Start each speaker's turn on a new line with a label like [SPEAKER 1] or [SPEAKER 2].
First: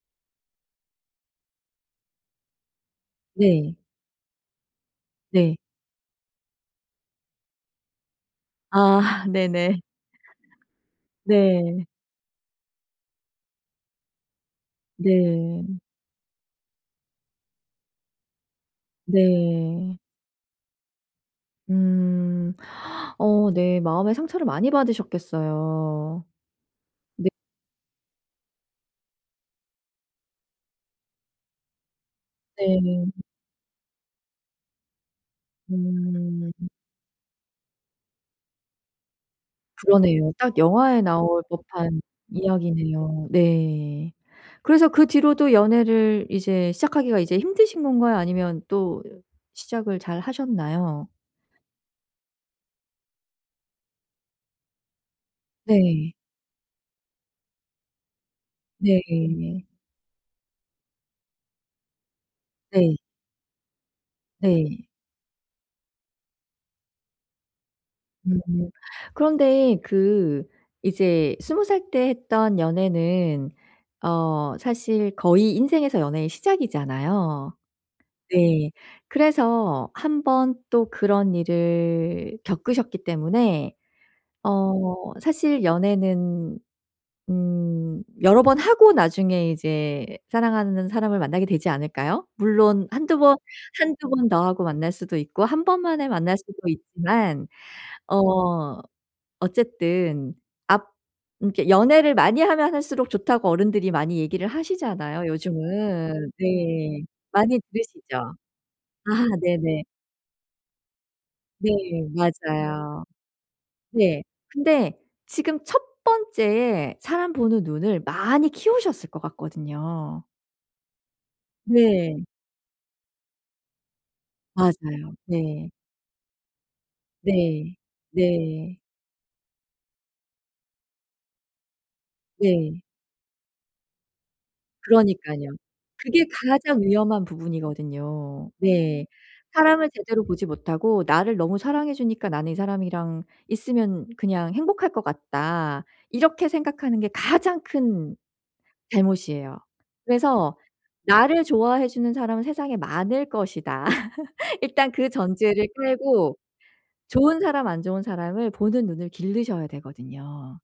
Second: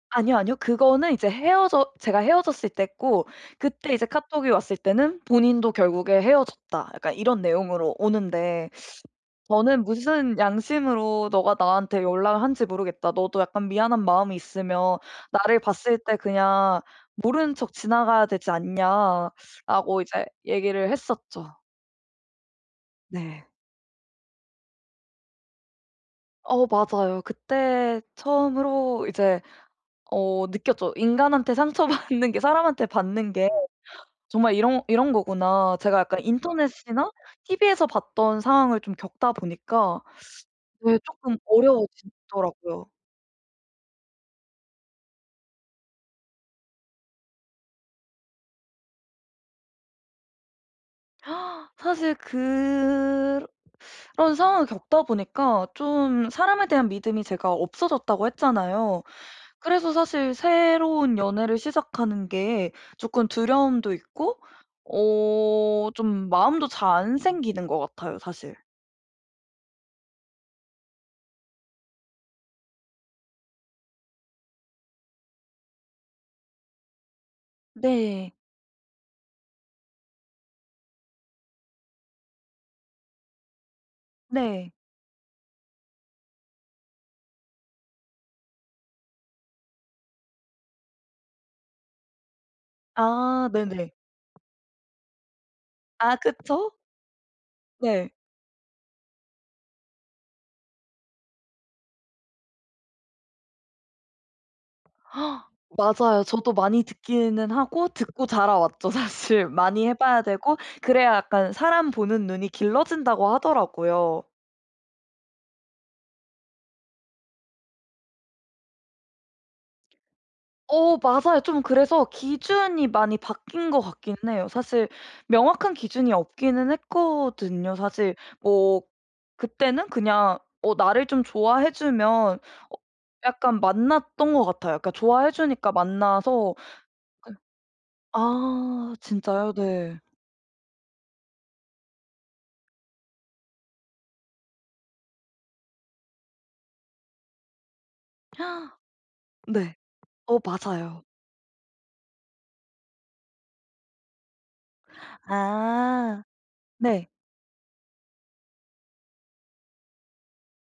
[SPEAKER 1] 아니요 아니요. 그거는 이제 헤어져 제가 헤어졌을 때고
[SPEAKER 2] 네.
[SPEAKER 1] 그때 이제 카톡이 왔을 때는
[SPEAKER 2] 네.
[SPEAKER 1] 본인도 결국에 헤어졌다 약간 이런 내용으로 오는데
[SPEAKER 2] 아. 네네.
[SPEAKER 1] 저는 "무슨 양심으로 너가
[SPEAKER 2] 네.
[SPEAKER 1] 나한테 연락 한 지 모르겠다. 너도 약간 미안한 마음이 있으면 나를
[SPEAKER 2] 네.
[SPEAKER 1] 봤을 때 그냥 모르는 척 지나가야 되지 않냐."
[SPEAKER 2] 네.
[SPEAKER 1] 라고 이제 얘기를 했었죠.
[SPEAKER 2] 음.
[SPEAKER 1] 네.
[SPEAKER 2] 어 네. 마음에 상처를 많이 받으셨겠어요.
[SPEAKER 1] 어 맞아요.
[SPEAKER 2] 네.
[SPEAKER 1] 그때 처음으로 이제 어 느꼈죠. 인간한테 상처받는 게 사람한테
[SPEAKER 2] 네.
[SPEAKER 1] 받는 게 정말 이런 이런 거구나. 제가 약간
[SPEAKER 2] 음.
[SPEAKER 1] 인터넷이나 TV에서 봤던 상황을 좀 겪다 보니까
[SPEAKER 2] 그러네요. 딱
[SPEAKER 1] 네
[SPEAKER 2] 영화에
[SPEAKER 1] 쪼끔
[SPEAKER 2] 나올 법한
[SPEAKER 1] 어려워지더라고요.
[SPEAKER 2] 이야기네요. 네. 그래서 그 뒤로도 연애를 이제 시작하기가 이제 힘드신 건가요? 아니면 또 시작을 잘하셨나요?
[SPEAKER 1] 사실 그 러 런 상황을 겪다 보니까
[SPEAKER 2] 네.
[SPEAKER 1] 좀 사람에 대한 믿음이 제가 없어졌다고 했잖아요.
[SPEAKER 2] 네.
[SPEAKER 1] 그래서 사실 새로운 연애를 시작하는 게
[SPEAKER 2] 네.
[SPEAKER 1] 조금 두려움도 있고
[SPEAKER 2] 네.
[SPEAKER 1] 어 좀 마음도 잘 안 생기는 것 같아요. 사실.
[SPEAKER 2] 음. 그런데 그 이제 20 살 때 했던 연애는 어 사실 거의 인생에서 연애의 시작이잖아요.
[SPEAKER 1] 네.
[SPEAKER 2] 네. 그래서 1 번 또 그런 일을 겪으셨기 때문에
[SPEAKER 1] 네.
[SPEAKER 2] 어 사실 연애는 음 여러 번 하고 나중에 이제 사랑하는 사람을 만나게 되지 않을까요? 물론 한두 번
[SPEAKER 1] 아 네네.
[SPEAKER 2] 한두 번 더 하고 만날 수도 있고 1 번 만에
[SPEAKER 1] 아
[SPEAKER 2] 만날 수도
[SPEAKER 1] 그쵸.
[SPEAKER 2] 있지만
[SPEAKER 1] 네.
[SPEAKER 2] 어 어쨌든 앞 음 그러니까 연애를 많이 하면 할수록 좋다고 어른들이 많이 얘기를 하시잖아요.
[SPEAKER 1] 맞아요.
[SPEAKER 2] 요즘은.
[SPEAKER 1] 저도 많이
[SPEAKER 2] 네.
[SPEAKER 1] 듣기는
[SPEAKER 2] 많이
[SPEAKER 1] 하고
[SPEAKER 2] 들으시죠?
[SPEAKER 1] 듣고 자라왔죠
[SPEAKER 2] 아
[SPEAKER 1] 사실.
[SPEAKER 2] 네네.
[SPEAKER 1] 많이 해 봐야 되고 그래야 약간
[SPEAKER 2] 네.
[SPEAKER 1] 사람 보는 눈이
[SPEAKER 2] 맞아요.
[SPEAKER 1] 길러진다고
[SPEAKER 2] 네.
[SPEAKER 1] 하더라고요.
[SPEAKER 2] 근데 지금 1 번째에 사람 보는 눈을 많이 키우셨을 것 같거든요.
[SPEAKER 1] 어 맞아요. 좀 그래서
[SPEAKER 2] 네.
[SPEAKER 1] 기준이 많이 바뀐 것 같기는 해요. 사실
[SPEAKER 2] 맞아요. 네.
[SPEAKER 1] 명확한 기준이 없기는
[SPEAKER 2] 네.
[SPEAKER 1] 했거든요. 사실
[SPEAKER 2] 네.
[SPEAKER 1] 뭐 그때는 그냥 어 나를 좀 좋아해 주면 어
[SPEAKER 2] 네.
[SPEAKER 1] 약간 만났던 것 같아요. 그러니까 좋아해
[SPEAKER 2] 그러니깐요.
[SPEAKER 1] 주니까
[SPEAKER 2] 그게
[SPEAKER 1] 만나서
[SPEAKER 2] 가장 위험한 부분이거든요.
[SPEAKER 1] 아
[SPEAKER 2] 네.
[SPEAKER 1] 진짜요?
[SPEAKER 2] 사람을
[SPEAKER 1] 네.
[SPEAKER 2] 제대로 보지 못하고 '나를 너무 사랑해 주니까 나는 이 사람이랑 있으면 그냥 행복할 것 같다.' 이렇게 생각하는 게 가장 큰 잘못이에요.
[SPEAKER 1] 네. 어
[SPEAKER 2] 그래서
[SPEAKER 1] 맞아요.
[SPEAKER 2] 나를 좋아해 주는 사람은 세상에 많을 것이다. 일단 그 전제를
[SPEAKER 1] 아.
[SPEAKER 2] 깔고
[SPEAKER 1] 네.
[SPEAKER 2] 좋은 사람 안 좋은 사람을 보는 눈을 기르셔야 되거든요.